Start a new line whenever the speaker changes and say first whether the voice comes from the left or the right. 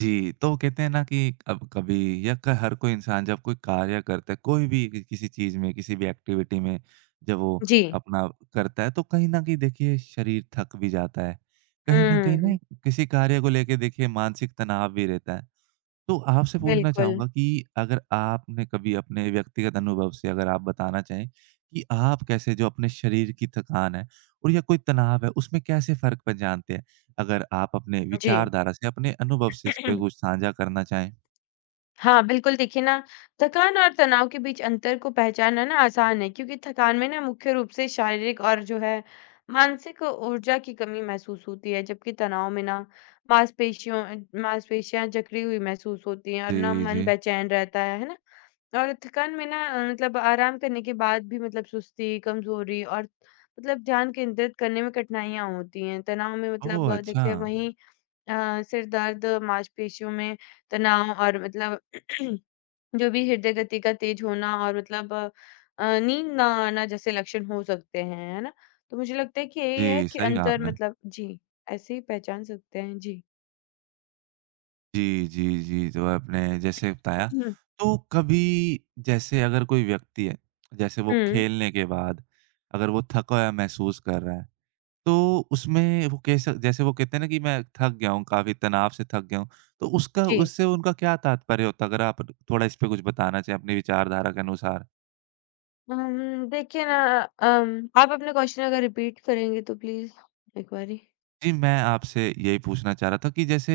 right: जी, तो कहते हैं ना कि अब कभी या क हर कोई इंसान जब कोई कार्य करता है, कोई भी कि किसी चीज़ में, किसी भी एक्टिविटी में जब वो
left: जी।
right: अपना करता है, तो कहीं न कहीं देखिए शरीर थक भी जाता है। कहीं न कहीं ना
left: हुँ,
right: किसी कार्य को लेके देखिए मानसिक तनाव भी रहता है। तो आपसे पूछना
left: बिल्कुल।
right: चाहूँगा कि अगर आपने कभी अपने व्यक्तिगत अनुभव से अगर आप बताना चाहें कि आप कैसे जो अपने शरीर की थकान है और या कोई तनाव है, उसमें कैसे फ़र्क पहचानते हैं? अगर आप अपने
left: जी।
right: विचारधारा से, अपने अनुभव से इस पे कुछ साझा करना चाहें?
left: हाँ, बिल्कुल देखिए ना, थकान और तनाव के बीच अंतर को पहचानना ना आसान है, क्योंकि थकान में ना मुख्य रूप से शारीरिक और जो है, मानसिक ऊर्जा की कमी महसूस होती है, जबकि तनाव में ना मांसपेशियों अ, मांसपेशियाँ जकड़ी हुई महसूस होती हैं और ना
right: जी,
left: मन
right: जी।
left: बेचैन रहता है ना? और थकान में ना मतलब आराम करने के बाद भी, मतलब सुस्ती, कमज़ोरी और मतलब ध्यान केंद्रित करने में कठिनाइयाँ होती हैं। तनाव में
right: ओह!
left: मतलब
right: अच्छा।
left: देखिए वहीं अ, सिर दर्द, मांसपेशियों में तनाव और मतलब जो भी हृदय गति का तेज होना और मतलब नींद ना आना जैसे लक्षण हो सकते हैं, है ना? तो मुझे लगता है कि यही है
right: जी,
left: कि
right: सही कहा
left: अंतर
right: आपने।
left: मतलब, जी, ऐसे ही पहचान सकते हैं। जी।
right: जी, जी, जी, तो आपने जैसे बताया,
left: हुँ,
right: तो कभी जैसे अगर कोई व्यक्ति है, जैसे वो
left: हुँ,
right: खेलने के बाद अगर वो थका हुआ महसूस कर रहा है, तो उसमें वो कैसा जैसे वो कहते हैं ना कि मैं थक गया हूँ, काफ़ी तनाव से थक गया हूँ, तो उसका
left: जी।
right: उससे उनका क्या तात्पर्य होता है? अगर आप थोड़ा इस पे कुछ बताना चाहें अपनी विचारधारा के अनुसार।
left: देखिए ना, आप अपने क्वेश्चन अगर रिपीट करेंगे तो प्लीज़ एक बारी?
right: जी, मैं आपसे यही पूछना चाह रहा था कि जैसे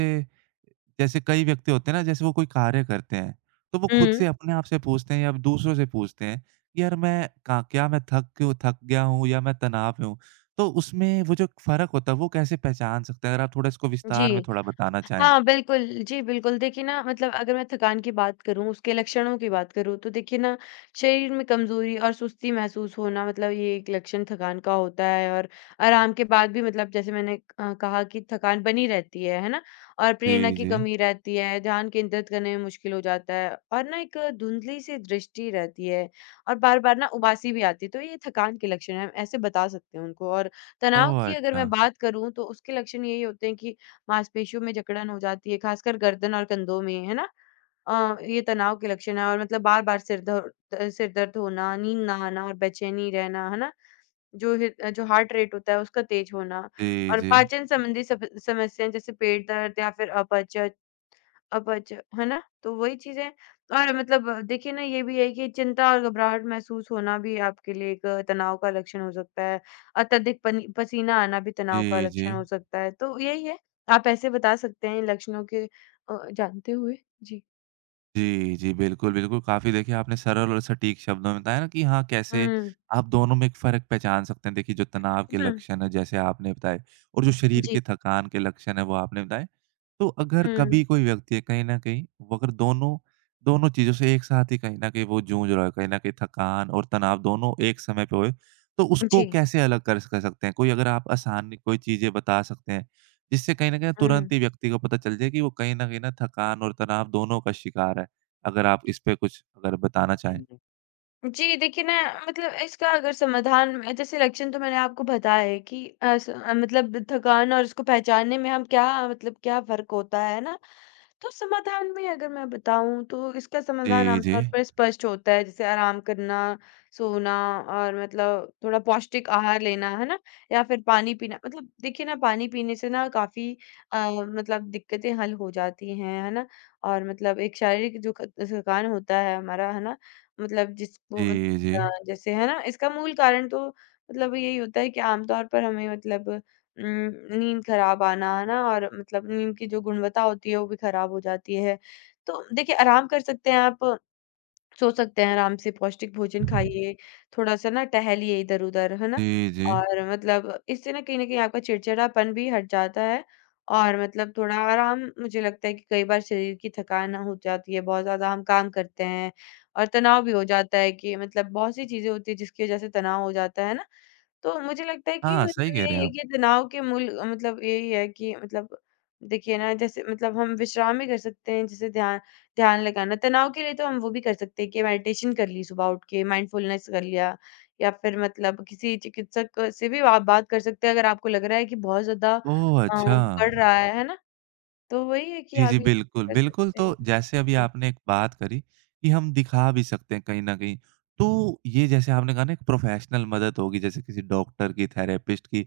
right: जैसे कई व्यक्ति होते हैं ना, जैसे वो कोई कार्य करते हैं, तो वो खुद से
left: हुँ,
right: अपने आप से पूछते हैं या दूसरों से पूछते हैं कि यार मैं का क्या मैं थक क्यों थक गया हूँ या मैं तनाव में हूँ? तो उसमें वो जो फ़र्क होता है, वो कैसे पहचान सकते हैं? अगर आप थोड़ा इसको
left: जी।
right: विस्तार में थोड़ा बताना चाहें।
left: हाँ, बिल्कुल। जी, बिल्कुल। देखिए ना, मतलब अगर मैं थकान की बात करूँ, उसके लक्षणों की बात करूँ, तो देखिए ना, शरीर में कमज़ोरी और सुस्ती महसूस होना मतलब ये एक लक्षण थकान का होता है, और आराम के बाद भी मतलब जैसे मैंने कहा कि थकान बनी रहती है ना? और प्रेरणा
right: जी,
left: की
right: जी।
left: कमी रहती है, ध्यान केंद्रित करने में मुश्किल हो जाता है और ना एक धुंधली-सी दृष्टि रहती है, और बार-बार ना उबासी भी आती है। तो ये थकान के लक्षण हैं, ऐसे बता सकते हैं उनको। और तनाव
right: ओह!
left: की अगर मैं
right: अच्छा।
left: बात करूँ, तो उसके लक्षण यही होते हैं कि मांसपेशियों में जकड़न हो जाती है, खासकर गर्दन और कंधों में, है ना? ये तनाव के लक्षण हैं, और मतलब बार-बार सिर दर्द, सिर दर्द होना, नींद ना आना और बेचैनी रहना, है ना? जो हार्ट रेट होता है उसका तेज़ होना,
right: जी,
left: और
right: जी।
left: पाचन संबंधी सप समस्याएँ जैसे पेट दर्द या फिर अपच अपच, है ना? तो वही चीज़ें। और मतलब देखिए ना, ये भी है कि चिंता और घबराहट महसूस होना भी आपके लिए एक तनाव का लक्षण हो सकता है। अत्यधिक पनी पसीना आना भी तनाव का
right: जी, जी।
left: लक्षण हो सकता है। तो यही है, आप ऐसे बता सकते हैं इन लक्षणों के, जानते हुए। जी।
right: जी, जी। बिल्कुल, बिल्कुल। काफ़ी देखिए आपने सरल और सटीक शब्दों में बताया ना कि हाँ, कैसे
left: हुँ।
right: आप दोनों में एक फ़र्क पहचान सकते हैं। देखिए जो तनाव के
left: हुँ।
right: लक्षण हैं जैसे आपने बताए और जो शरीर
left: जी।
right: के थकान के लक्षण हैं वो आपने बताए। तो अगर
left: हुँ।
right: कभी कोई व्यक्ति है कहीं न कहीं वो अगर दोनों दोनों चीज़ों से एक साथ ही कहीं न कहीं वो जूझ रहा है, कहीं न कहीं थकान और तनाव दोनों एक समय पे होए, तो उसको
left: जी।
right: कैसे अलग कर सकते हैं? कोई अगर आप आसान कोई चीज़ें बता सकते हैं, जिससे कहीं न कहीं तुरंत ही व्यक्ति को पता चल जाए कि वो कहीं न कहीं ना थकान और तनाव दोनों का शिकार है। अगर आप इस पे कुछ अगर बताना चाहें?
left: हुँ। जी, देखिए ना, मतलब इसका अगर समाधान, मैं जैसे लक्षण तो मैंने आपको बताया है कि मतलब थकान और इसको पहचानने में हम क्या, मतलब क्या फ़र्क होता है ना? तो समाधान में अगर मैं बताऊँ, तो इसका समाधान
right: जी, जी।
left: आमतौर पर स्पष्ट होता है, जैसे आराम करना, सोना और मतलब थोड़ा पौष्टिक आहार लेना, है ना? या फिर पानी पीना, मतलब देखिए ना, पानी पीने से ना काफ़ी अ, मतलब दिक्कतें हल हो जाती हैं, है ना? और मतलब एक शारीरिक जो ख थकान होता है हमारा, है ना? मतलब जिसको मत
right: जी, जी।
left: अ, जैसे, है ना, इसका मूल कारण तो मतलब यही होता है कि आमतौर पर हमें मतलब नींद खराब आना, है ना? और मतलब नींद की जो गुणवत्ता होती है, वो भी खराब हो जाती है। तो देखिए, आराम कर सकते हैं आप। सो सकते हैं आराम से, पौष्टिक भोजन खाइए, थोड़ा-सा ना टहलिए इधर-उधर, है ना?
right: जी, जी।
left: और मतलब इससे ना कहीं न कहीं आपका चिड़चिड़ापन भी हट जाता है। और मतलब थोड़ा आराम, मुझे लगता है कि कई बार शरीर की थकान हो जाती है, बहुत ज़्यादा हम काम करते हैं, और तनाव भी हो जाता है कि मतलब बहुत सी चीज़ें होती हैं जिसकी वज़ह से तनाव हो जाता है ना? तो मुझे लगता है कि
right: हाँ, सही
left: मतलब
right: कह
left: यही
right: रहे हैं
left: है
right: आप।
left: कि तनाव के मूल मतलब यही है कि मतलब देखिए ना, जैसे मतलब हम विश्राम भी कर सकते हैं, जैसे ध्यान ध्यान लगाना तनाव के लिए, तो हम वो भी कर सकते हैं कि मेडिटेशन कर ली, सुबह उठ के माइंडफुलनेस कर लिया, या फिर मतलब किसी चिकित्सक से भी आप बात कर सकते हैं, अगर आपको लग रहा है कि बहुत ज्यादा
right: ओह! अच्छा।
left: बढ़ रहा है ना? तो वही है कि
right: जी, जी,
left: आप ये
right: बिल्कुल,
left: कर
right: बिल्कुल।
left: सकते हैं।
right: तो जैसे अभी आपने एक बात करी कि हम दिखा भी सकते हैं कहीं न कहीं। तो ये जैसे आपने कहा ना एक प्रोफ़ेशनल मदद होगी जैसे किसी डॉक्टर की, थेरेपिस्ट की।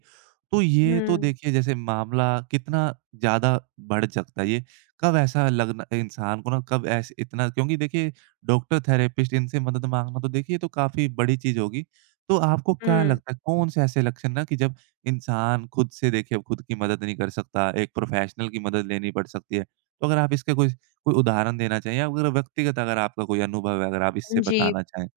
right: तो ये तो
left: हम्म।
right: देखिए जैसे मामला कितना ज़्यादा बढ़ सकता है ये? कब ऐसा लगना इंसान को ना कब ऐसे इतना क्योंकि देखिए डॉक्टर, थेरेपिस्ट इनसे मदद माँगना तो देखिए ये तो काफ़ी बड़ी चीज़ होगी। तो आपको क्या
left: हम्म।
right: लगता है कौन-से ऐसे लक्षण ना कि जब इंसान खुद से देखिए अब खुद की मदद नहीं कर सकता, एक प्रोफ़ेशनल की मदद लेनी पड़ सकती है। तो अगर आप इसका कोई कोई उदाहरण देना चाहें या अगर व्यक्तिगत अगर आपका कोई अनुभव है, अगर आप इससे
left: जी,
right: बताना चाहें?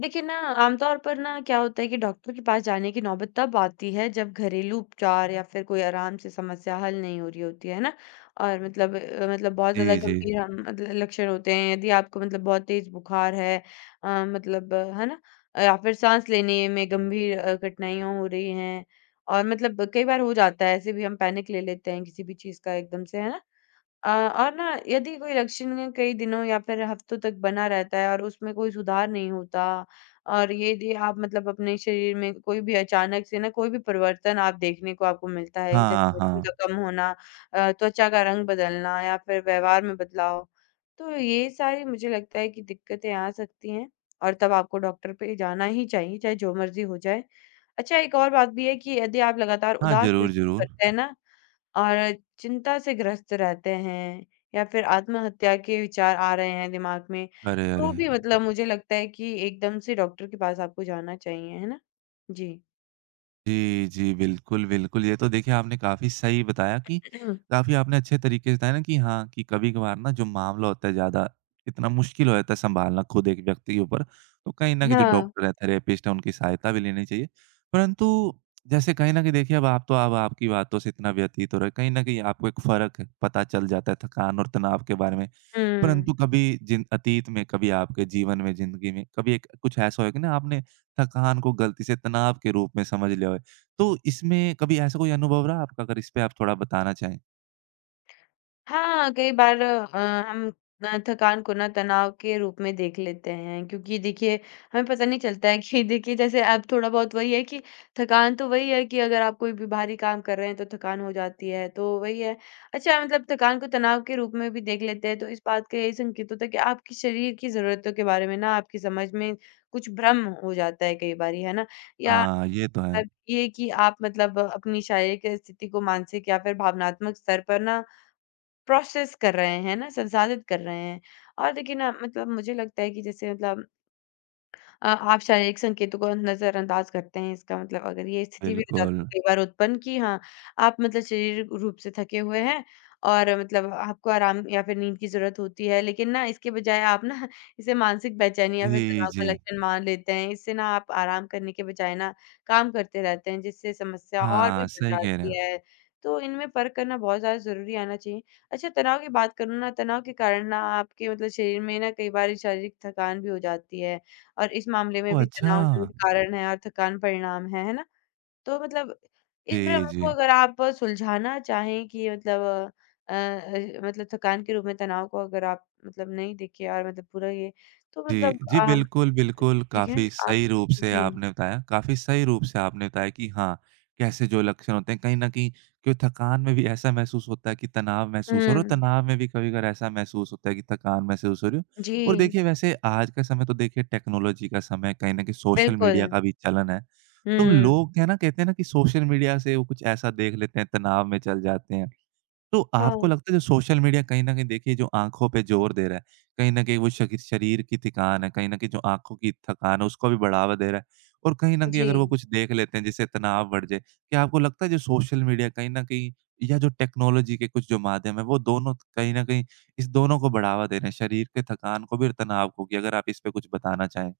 left: देखिए ना, आमतौर पर ना क्या होता है कि डॉक्टर के पास जाने की नौबत तब आती है, जब घरेलू उपचार या फिर कोई आराम से समस्या हल नहीं हो रही होती है ना। और मतलब मतलब बहुत ज़्यादा
right: जी, जी।
left: गंभीर हम मतलब लक्षण होते हैं। यदि आपको मतलब बहुत तेज़ बुखार है, मतलब है ना? या फिर साँस लेने में गंभीर कठिनाइयाँ हो रही हैं, और मतलब कई बार हो जाता है ऐसे भी, हम पैनिक ले लेते हैं किसी भी चीज़ का एकदम से, है ना? अ, और ना यदि कोई लक्षण कई दिनों या फिर हफ्तों तक बना रहता है और उसमें कोई सुधार नहीं होता, और ये आप मतलब अपने शरीर में कोई भी अचानक से ना कोई भी परिवर्तन आप देखने को, आपको मिलता है,
right: हाँ,
left: जैसे वजन
right: हाँ।
left: का कम होना, त्वचा का रंग बदलना, या फिर व्यवहार में बदलाव। तो ये सारी मुझे लगता है कि दिक्कतें आ सकती हैं, और तब आपको डॉक्टर पे जाना ही चाहिए, चाहे जो मर्ज़ी हो जाए। अच्छा, एक और बात भी है कि यदि आप लगातार
right: हाँ,
left: उदास
right: ज़रूर,
left: महसूस
right: ज़रूर।
left: करते हैं ना, और चिंता से ग्रस्त रहते हैं, या फिर आत्महत्या के विचार आ रहे हैं दिमाग में,
right: अरे, अरे!
left: तो भी मतलब मुझे लगता है कि एकदम से डॉक्टर के पास आपको जाना चाहिए, है ना? जी।
right: जी, जी। बिल्कुल, बिल्कुल। ये तो देखिए आपने काफ़ी सही बताया कि काफ़ी आपने अच्छे तरीके से बताया ना कि हाँ, कि कभी-कभार ना जो मामला होता है ज़्यादा इतना मुश्किल हो जाता है सँभालना खुद एक व्यक्ति के ऊपर, तो कहीं न कहीं जो
left: हाँ।
right: डॉक्टर है, थेरेपिस्ट है, उनकी सहायता भी लेनी चाहिए। परंतु जैसे कहीं न कहीं देखिए अब आप तो अब आपकी बातों से इतना व्यतीत हो रहा है, कहीं न कहीं आपको एक फ़र्क पता चल जाता है थकान और तनाव के बारे में।
left: हुँ।
right: परंतु कभी जिन अतीत में, कभी आपके जीवन में, ज़िंदगी में, कभी एक कुछ ऐसा होगा कि ना आपने थकान को गलती से तनाव के रूप में समझ लिया हो। तो इसमें कभी ऐसा कोई अनुभव रहा आपका? अगर इस पे आप थोड़ा बताना चाहें?
left: हाँ, कई बार हम थकान को ना तनाव के रूप में देख लेते हैं, क्योंकि देखिए हमें पता नहीं चलता है कि देखिए जैसे अब थोड़ा बहुत वही है कि थकान तो वही है कि अगर आप कोई भी भारी काम कर रहे हैं तो थकान हो जाती है, तो वही है। अच्छा, मतलब थकान को तनाव के रूप में भी देख लेते हैं, तो इस बात का यही संकेत होता है कि आपके शरीर की ज़रूरतों के बारे में ना आपकी समझ में कुछ भ्रम हो जाता है कई बारी, है ना? या
right: हाँ, ये तो है।
left: मतलब ये कि आप मतलब अपनी शारीरिक स्थिति को मानसिक या फिर भावनात्मक स्तर पर ना प्रोसेस कर रहे हैं ना, संसाधित कर रहे हैं। और देखिए ना, मतलब मुझे लगता है कि जैसे मतलब अ, आप शारीरिक संकेतों को नज़रअंदाज करते हैं, इसका मतलब अगर ये स्थिति भी हो जाती
right: बिल्कुल।
left: है कई बार उत्पन्न कि हाँ, आप मतलब शारीरिक रूप से थके हुए हैं, और मतलब आपको आराम या फिर नींद की ज़रूरत होती है, लेकिन ना इसके बजाय आप ना इसे मानसिक बेचैनी या फिर
right: जी,
left: तनाव का
right: जी।
left: लक्षण मान लेते हैं। इससे ना आप आराम करने के बजाय ना काम करते रहते हैं, जिससे समस्या और भी
right: हाँ,
left: बढ़
right: सही कह रहे हैं
left: जाती
right: आप।
left: है। तो इनमें फ़र्क करना बहुत ज़्यादा ज़रूरी आना चाहिए। अच्छा, तनाव की बात करूँ ना, तनाव के कारण ना आपके मतलब शरीर में ना कई बार शारीरिक थकान भी हो जाती है। और इस मामले में
right: ओह!
left: भी
right: अच्छा।
left: तनाव मूल कारण है और थकान परिणाम है ना? तो मतलब इस
right: जी,
left: भ्रम को
right: जी।
left: अगर आप सुलझाना चाहें कि मतलब अ मतलब थकान के रूप में तनाव को अगर आप मतलब नहीं देखिए और मतलब पूरा ये, तो
right: जी,
left: मतलब
right: जी, बिल्कुल, बिल्कुल,
left: देखिए
right: काफ़ी
left: आप,
right: सही रूप से
left: जी।
right: आपने बताया काफ़ी सही रूप से आपने बताया कि हाँ, कैसे जो लक्षण होते हैं कहीं न कहीं क्यों थकान में भी ऐसा महसूस होता है कि तनाव महसूस हो रहा है और
left: हुँ,
right: तनाव में भी कभी-कभार ऐसा महसूस होता है कि थकान महसूस हो रही हो। और
left: जी,
right: देखिए वैसे आज का समय तो देखिए टेक्नोलॉजी का समय है, कहीं न कहीं सोशल
left: बिल्कुल।
right: मीडिया का भी चलन है। तो
left: हुँ,
right: लोग है ना, कहते हैं ना कि सोशल मीडिया से वो कुछ ऐसा देख लेते हैं, तनाव में चल जाते हैं। तो आपको
left: हाँ,
right: लगता है जो सोशल मीडिया कहीं न कहीं देखिए जो आँखों पे ज़ोर दे रहा है, कहीं न कहीं वो शगी शरीर की थकान है, कहीं न कहीं जो आँखों की थकान है उसको भी बढ़ावा दे रहा है और कहीं न कहीं
left: जी।
right: अगर वो कुछ देख लेते हैं जिससे तनाव बढ़ जाए, क्या आपको लगता है जो सोशल मीडिया कहीं न कहीं या जो टेक्नोलॉजी के कुछ जो माध्यम है वो दोनों कहीं न कहीं इस दोनों को बढ़ावा दे रहे हैं, शरीर के थकान को भी और तनाव को भी? अगर आप इस पे कुछ बताना चाहें।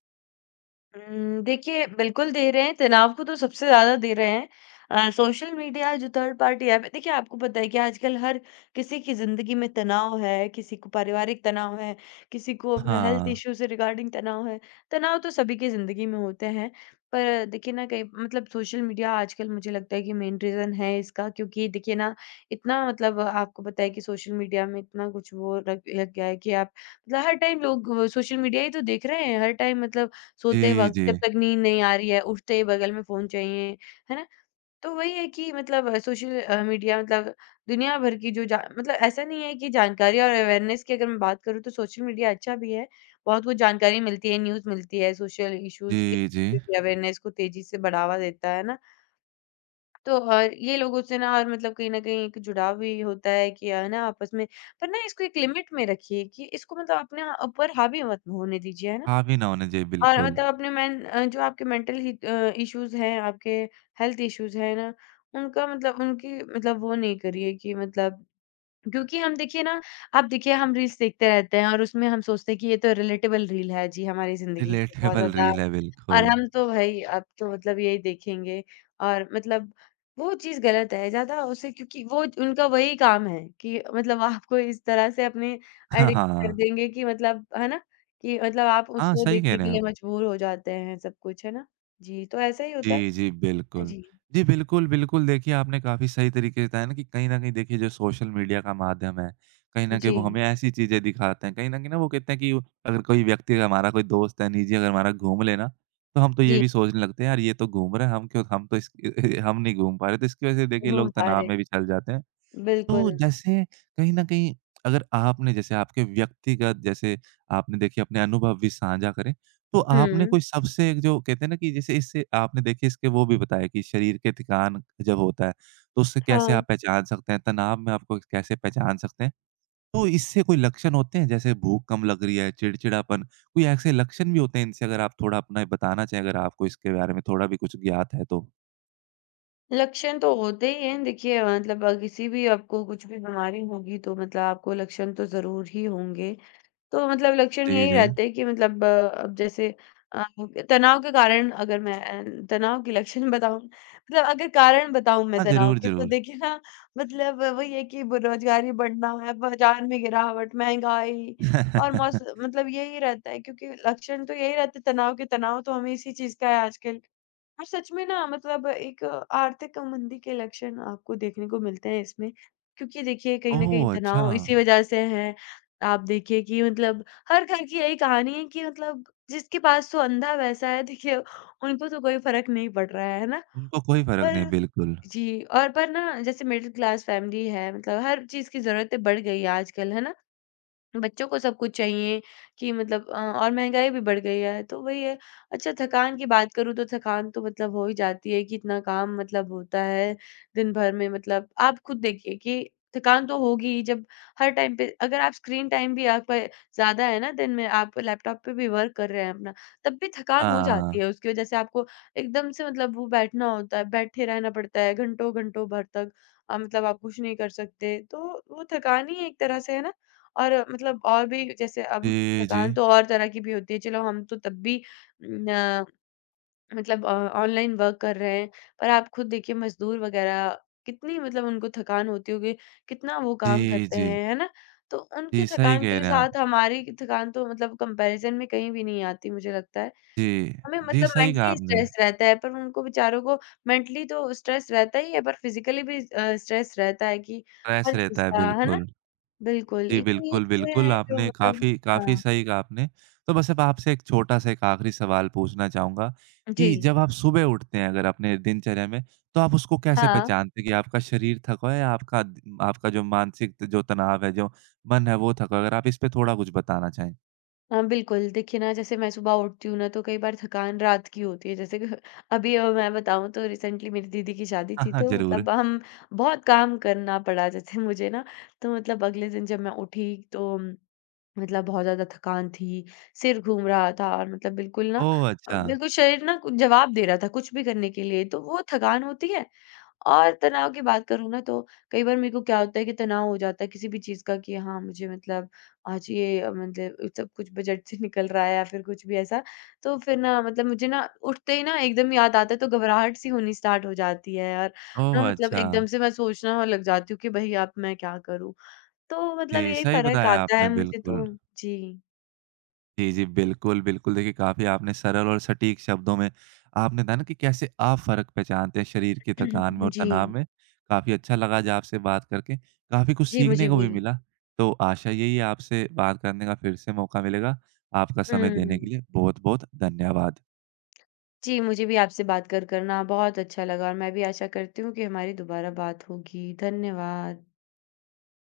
left: देखिए बिल्कुल दे रहे हैं, तनाव को तो सबसे ज़्यादा दे रहे हैं। सोशल मीडिया जो थर्ड पार्टी ऐप है, देखिए आपको पता है कि आजकल हर किसी की ज़िंदगी में तनाव है, किसी को पारिवारिक तनाव है, किसी को अपने हेल्थ
right: हाँ।
left: इश्यू से रिगार्डिंग तनाव है। तनाव तो सभी की ज़िंदगी में होते हैं, पर देखिए ना, कहीं मतलब सोशल मीडिया आजकल मुझे लगता है कि मेन रीज़न है इसका, क्योंकि देखिए ना, इतना मतलब आपको पता है कि सोशल मीडिया में इतना कुछ वो लग लग गया है कि आप मतलब हर टाइम लोग सोशल मीडिया ही तो देख रहे हैं, हर टाइम मतलब सोते
right: जी,
left: वक़्त
right: जी।
left: जब तक नींद नहीं आ रही है, उठते ही बगल में फ़ोन चाहिए, है ना? तो वही है कि मतलब सोशल मीडिया मतलब दुनिया भर की जो जा मतलब ऐसा नहीं है कि जानकारी और अवेयरनेस की अगर मैं बात करूँ, तो सोशल मीडिया अच्छा भी है। बहुत कुछ जानकारी मिलती है, न्यूज़ मिलती है, सोशल इश्यूज़
right: जी, जी।
left: के अवेयरनेस को तेज़ी से बढ़ावा देता है ना? तो और ये लोगों से ना, और मतलब कहीं न कहीं एक जुड़ाव भी होता है कि है ना आपस में, पर ना इसको एक लिमिट में रखिए, कि इसको मतलब अपने ऊपर हावी मत होने दीजिए, है ना?
right: हावी ना होने चाहिए
left: और
right: बिल्कुल।
left: मतलब अपने मेन जो आपके मेंटल ही इश्यूज़ हैं, आपके हेल्थ इश्यूज़ हैं ना, उनका मतलब उनकी मतलब वो नहीं करिए कि मतलब क्योंकि हम देखिए ना। अब देखिए हम रील्स देखते रहते हैं और उसमें हम सोचते हैं कि ये तो रिलेटेबल रील है जी हमारी ज़िंदगी से बहुत
right: रिलेटेबल
left: ज़्यादा।
right: रील है
left: और
right: बिल्कुल।
left: हम तो भई अब तो मतलब यही देखेंगे और मतलब वो चीज़ गलत है ज़्यादा उसे क्योंकि वो उनका वही काम है कि मतलब आपको इस तरह से अपने
right: हाँ,
left: एडिक्ट कर
right: हाँ।
left: देंगे कि मतलब है ना? कि मतलब आप
right: हाँ,
left: उसको
right: सही कह
left: देखने
right: रहे
left: के
right: हैं
left: लिए
right: आप।
left: मजबूर हो जाते हैं सब कुछ, है ना? जी, तो ऐसा ही होता है।
right: जी, जी, बिल्कुल।
left: जी,
right: जी, बिल्कुल, बिल्कुल, देखिए आपने काफ़ी सही तरीके से बताया ना कि कहीं न कहीं देखिए जो सोशल मीडिया का माध्यम है, कहीं न कहीं
left: जी,
right: वो हमें ऐसी चीज़ें दिखाते हैं। कहीं न कहीं ना वो कहते हैं कि अगर कोई व्यक्ति अगर हमारा कोई दोस्त है निजी अगर हमारा घूम ले ना, तो हम तो ये
left: जी,
right: भी सोचने लगते हैं यार ये तो घूम रहा है, हम क्यों हम तो इस हम नहीं घूम पा रहे। तो इसकी वज़ह से देखिए लोग
left: घूम पा
right: तनाव
left: रहे
right: में भी चल जाते हैं। तो
left: बिल्कुल।
right: जैसे कहीं न कहीं अगर आपने जैसे आपके व्यक्तिगत जैसे आपने देखिए अपने अनुभव भी साझा करें, तो आपने
left: हुँ,
right: कोई सबसे एक जो कहते हैं ना कि जैसे इससे आपने देखिए इसके वो भी बताया कि शरीर के थकान जब होता है, तो उससे कैसे आप
left: हाँ।
right: पहचान सकते हैं, तनाव में आपको कैसे पहचान सकते हैं? तो इससे कोई लक्षण होते हैं जैसे भूख कम लग रही है, चिड़चिड़ापन, कोई ऐसे लक्षण भी होते हैं इनसे अगर आप थोड़ा अपना बताना चाहें, अगर आपको इसके बारे में थोड़ा भी कुछ ज्ञात है तो?
left: लक्षण तो होते ही हैं। देखिए मतलब किसी भी आपको कुछ भी बीमारी होगी तो मतलब आपको लक्षण तो ज़रूर ही होंगे। तो मतलब लक्षण
right: जी,
left: यही
right: जी।
left: रहते हैं कि मतलब अब जैसे अ, तनाव के कारण अगर मैं तनाव के लक्षण बताऊँ मतलब अगर कारण बताऊँ मैं
right: हाँ,
left: तनाव
right: ज़रूर,
left: के तो
right: ज़रूर।
left: देखिए ना। मतलब वही है कि बेरोज़गारी बढ़ना है, बाज़ार में गिरावट, महँगाई और मौस मतलब यही रहता है क्योंकि लक्षण तो यही रहते हैं तनाव के। तनाव तो हमें इसी चीज़ का है आजकल। और सच में ना मतलब एक आर्थिक मंदी के लक्षण आपको देखने को मिलते हैं इसमें क्योंकि देखिए कहीं ना कहीं
right: ओह! अच्छा।
left: तनाव इसी वजह से है। आप देखिए कि मतलब हर घर की यही कहानी है कि मतलब जिसके पास तो अंधा वैसा है देखिए उनको तो कोई फर्क नहीं पड़ रहा है ना।
right: उनको कोई फ़र्क नहीं है,
left: पर
right: बिल्कुल।
left: जी और पर ना जैसे मिडिल क्लास फैमिली है मतलब हर चीज की जरूरतें बढ़ गई है आजकल है ना। बच्चों को सब कुछ चाहिए कि मतलब और महँगाई भी बढ़ गई है, तो वही है। अच्छा थकान की बात करूँ तो थकान तो मतलब हो ही जाती है कि इतना काम मतलब होता है दिन भर में मतलब आप खुद देखिए कि थकान तो होगी ही जब हर टाइम पे अगर आप स्क्रीन टाइम भी आपका ज़्यादा है ना दिन में, आप लैपटॉप पे भी वर्क कर रहे हैं अपना, तब भी थकान हो
right: हाँ।
left: जाती है उसकी वजह से आपको। एकदम से मतलब वो बैठना होता है, बैठे रहना पड़ता है घंटों-घंटों भर तक। मतलब आप कुछ नहीं कर सकते, तो वो थकान ही है एक तरह से है ना। और मतलब और भी जैसे अब
right: जी, जी।
left: थकान तो और तरह की भी होती है, चलो हम तो तब भी न मतलब ऑनलाइन वर्क कर रहे हैं, पर आप खुद देखिए मज़दूर वग़ैरह कितनी मतलब उनको थकान होती होगी, कितना वो काम
right: जी,
left: करते
right: जी।
left: हैं, है ना? तो उनकी
right: जी, सही
left: थकान
right: कह
left: के
right: रहे हैं
left: साथ
right: आप।
left: हमारी की थकान तो मतलब कंपैरिज़न में कहीं भी नहीं आती मुझे लगता है।
right: जी।
left: हमें
right: जी,
left: मतलब
right: सही कहा
left: मेंटली
right: आपने।
left: स्ट्रेस रहता है, पर उनको बेचारों को मेंटली तो स्ट्रेस रहता ही है, पर फिज़िकली भी स्ट्रेस रहता है कि
right: स्ट्रेस
left: हर
right: रहता
left: चीज़
right: है,
left: का, है ना?
right: बिल्कुल।
left: बिल्कुल,
right: जी,
left: एक तो ये
right: बिल्कुल,
left: चीज़ें
right: बिल्कुल,
left: हैं जो
right: आपने
left: मतलब
right: काफ़ी काफ़ी
left: हाँ,
right: सही कहा आपने। तो बस अब आपसे एक छोटा-सा एक आखिरी सवाल पूछना चाहूँगा कि
left: जी।
right: जब आप सुबह उठते हैं अगर अपने दिनचर्या में, तो आप उसको कैसे
left: हाँ,
right: पहचानते हैं कि आपका शरीर थका है या आपका जो मानसिक जो तनाव है, जो मन है, वो थका है? अगर आप इस पे थोड़ा कुछ बताना चाहें।
left: हाँ, बिल्कुल। देखिए ना जैसे मैं सुबह उठती हूँ ना तो कई बार थकान रात की होती है जैसे कि अभी मैं बताऊँ तो रिसेंटली मेरी दीदी की शादी
right: हाँ,
left: थी
right: हाँ,
left: तो
right: ज़रूर।
left: मतलब हम बहुत काम करना पड़ा जैसे मुझे ना, तो मतलब अगले दिन जब मैं उठी तो मतलब बहुत ज़्यादा थकान थी, सिर घूम रहा था और मतलब बिल्कुल ना
right: ओह! अच्छा।
left: बिल्कुल शरीर ना कुछ जवाब दे रहा था कुछ भी करने के लिए, तो वो थकान होती है। और तनाव की बात करूँ ना तो कई बार मेरे को क्या होता है कि तनाव हो जाता है किसी भी चीज़ का कि हाँ मुझे मतलब आज ये मतलब सब कुछ बजट से निकल रहा है या फिर कुछ भी ऐसा। तो फिर ना मतलब मुझे ना उठते ही ना एकदम याद आता है तो घबराहट सी होनी स्टार्ट हो जाती है और
right: ओह!
left: ना मतलब
right: अच्छा।
left: एकदम से मैं सोचना लग जाती हूँ कि भई अब मैं क्या करूँ? तो मतलब
right: जी,
left: यही
right: सही
left: फ़र्क
right: बताया
left: आता
right: आपने
left: है मुझे
right: बिल्कुल।
left: तो। जी।
right: जी, जी, बिल्कुल, बिल्कुल। देखिए, काफ़ी आपने सरल और सटीक शब्दों में आपने बताया ना कि कैसे आप फ़र्क पहचानते हैं शरीर की थकान में और
left: जी।
right: तनाव में। काफ़ी अच्छा लगा आज आपसे बात करके, काफ़ी कुछ
left: जी,
right: सीखने
left: मुझे
right: को
left: भी।
right: भी मिला। तो आशा यही है आपसे बात करने का फिर से मौका मिलेगा। आपका समय देने के
left: हुँ।
right: लिए बहुत-बहुत धन्यवाद।
left: जी, मुझे भी आपसे बात कर कर ना बहुत अच्छा लगा और मैं भी आशा करती हूँ कि हमारी दोबारा बात होगी। धन्यवाद।